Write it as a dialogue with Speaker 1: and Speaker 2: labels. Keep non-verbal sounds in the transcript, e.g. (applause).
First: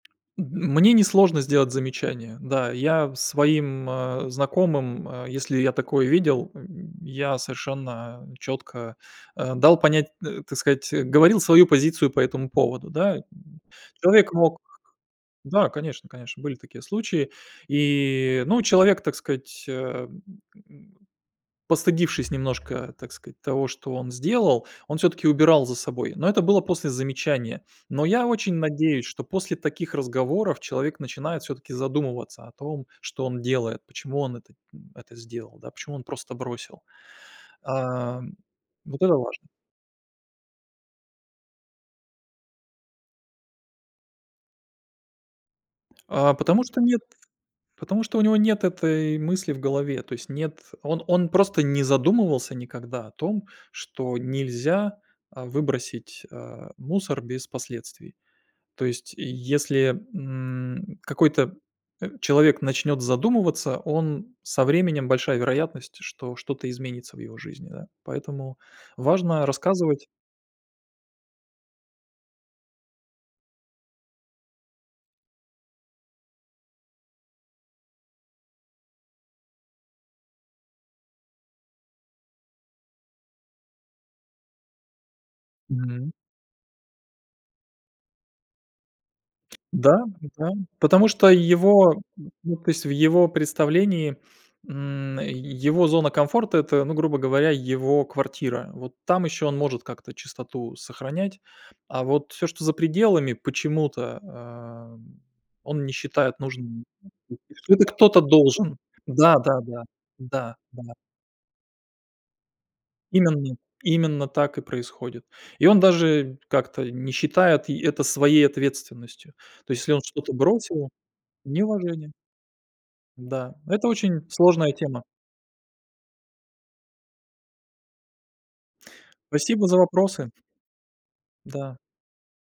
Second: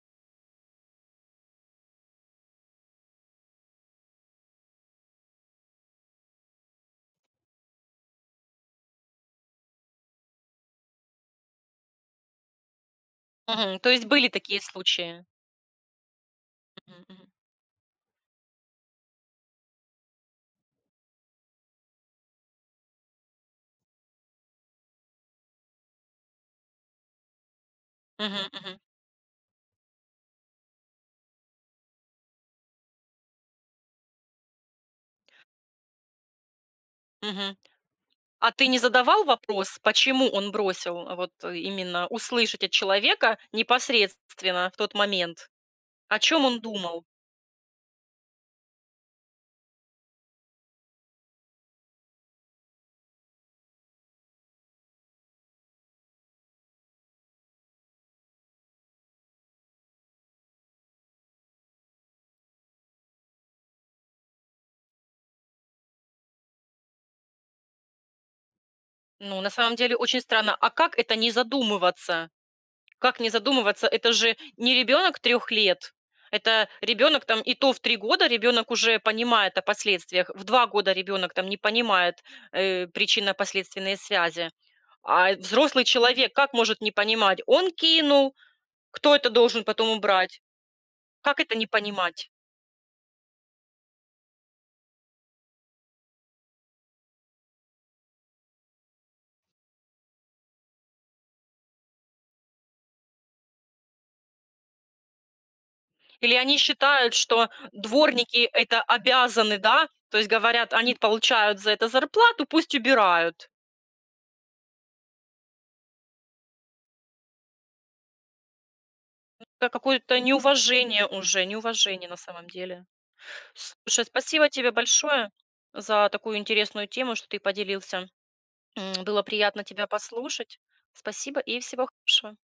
Speaker 1: М мне не сложно сделать замечание, да. Я своим, а, знакомым, а, если я такое видел, м, я совершенно чётко, а, дал понять, э, так сказать, э, говорил свою позицию по этому поводу, да, м.
Speaker 2: Мгм, то есть были
Speaker 1: Человек мог
Speaker 2: такие случаи?
Speaker 1: да, конечно конечно, были такие
Speaker 2: Мгм, мгм.
Speaker 1: случаи. И и, ну, человек, так сказать, а, м, постыдившись немножко, так сказать, того, что он сделал, он всё-таки убирал за собой. Но это было после замечания. Но я
Speaker 2: Мгм,
Speaker 1: очень
Speaker 2: мгм.
Speaker 1: надеюсь, что после таких разговоров человек начинает всё-таки задумываться о том, что он делает, почему он это, м, это сделал, да, почему он просто бросил,
Speaker 2: Мгм.
Speaker 1: ам.
Speaker 2: А ты не
Speaker 1: Вот это
Speaker 2: задавал
Speaker 1: важно.
Speaker 2: вопрос, почему он бросил, а? Вот именно услышать от человека непосредственно в тот момент. О
Speaker 1: А
Speaker 2: чём он
Speaker 1: потому что нет
Speaker 2: думал?
Speaker 1: потому что у него нет этой мысли в голове. То есть, нет, он он просто не задумывался никогда о том, что нельзя, а, выбросить, а, мусор без последствий. То есть, если, м, какой-то, э, человек начнёт задумываться, он со временем большая вероятность, что что-то изменится в его жизни, да. Поэтому
Speaker 2: Ну,
Speaker 1: важно
Speaker 2: на самом деле
Speaker 1: рассказывать.
Speaker 2: очень странно, а как это не задумываться? Как не задумываться? Это же не ребёнок 3 лет. Это ребёнок там, и то в 3 года ребёнок уже понимает о последствиях. В 2 года ребёнок там не понимает, э, причинно-последственные связи. А, э, взрослый
Speaker 1: Мгм.
Speaker 2: человек, как может не понимать? Он кинул, кто это должен потом убрать?
Speaker 1: Да-да, потому что
Speaker 2: Как это не
Speaker 1: его,
Speaker 2: понимать?
Speaker 1: н, ну то есть, в его представлении, м, его зона комфорта- это, грубо говоря, его квартира. Вот там ещё он может как-то чистоту сохранять, а вот всё, что за пределами, почему-то, а, он не
Speaker 2: Или
Speaker 1: считает
Speaker 2: они
Speaker 1: нужным.
Speaker 2: считают, что
Speaker 1: (unintelligible) Это кто-то
Speaker 2: дворники-
Speaker 1: должен.
Speaker 2: это обязаны,
Speaker 1: Да-да-да,
Speaker 2: да? То есть
Speaker 1: да,
Speaker 2: говорят:
Speaker 1: да.
Speaker 2: "Они т получают за это зарплату, пусть убирают".
Speaker 1: Именно именно так и происходит. И он даже как-то не считает и это своей ответственностью.
Speaker 2: М, это
Speaker 1: То есть, если он
Speaker 2: какое-то
Speaker 1: что-то бросил
Speaker 2: неуважение уже, неуважение
Speaker 1: неуважение.
Speaker 2: на самом деле.
Speaker 1: Да, это
Speaker 2: Слушай,
Speaker 1: очень
Speaker 2: спасибо тебе
Speaker 1: сложная тема.
Speaker 2: большое за такую интересную тему, что ты поделился, м. Было приятно
Speaker 1: Спасибо за
Speaker 2: тебя
Speaker 1: вопросы.
Speaker 2: послушать. Спасибо и
Speaker 1: Да.
Speaker 2: всего хорошего.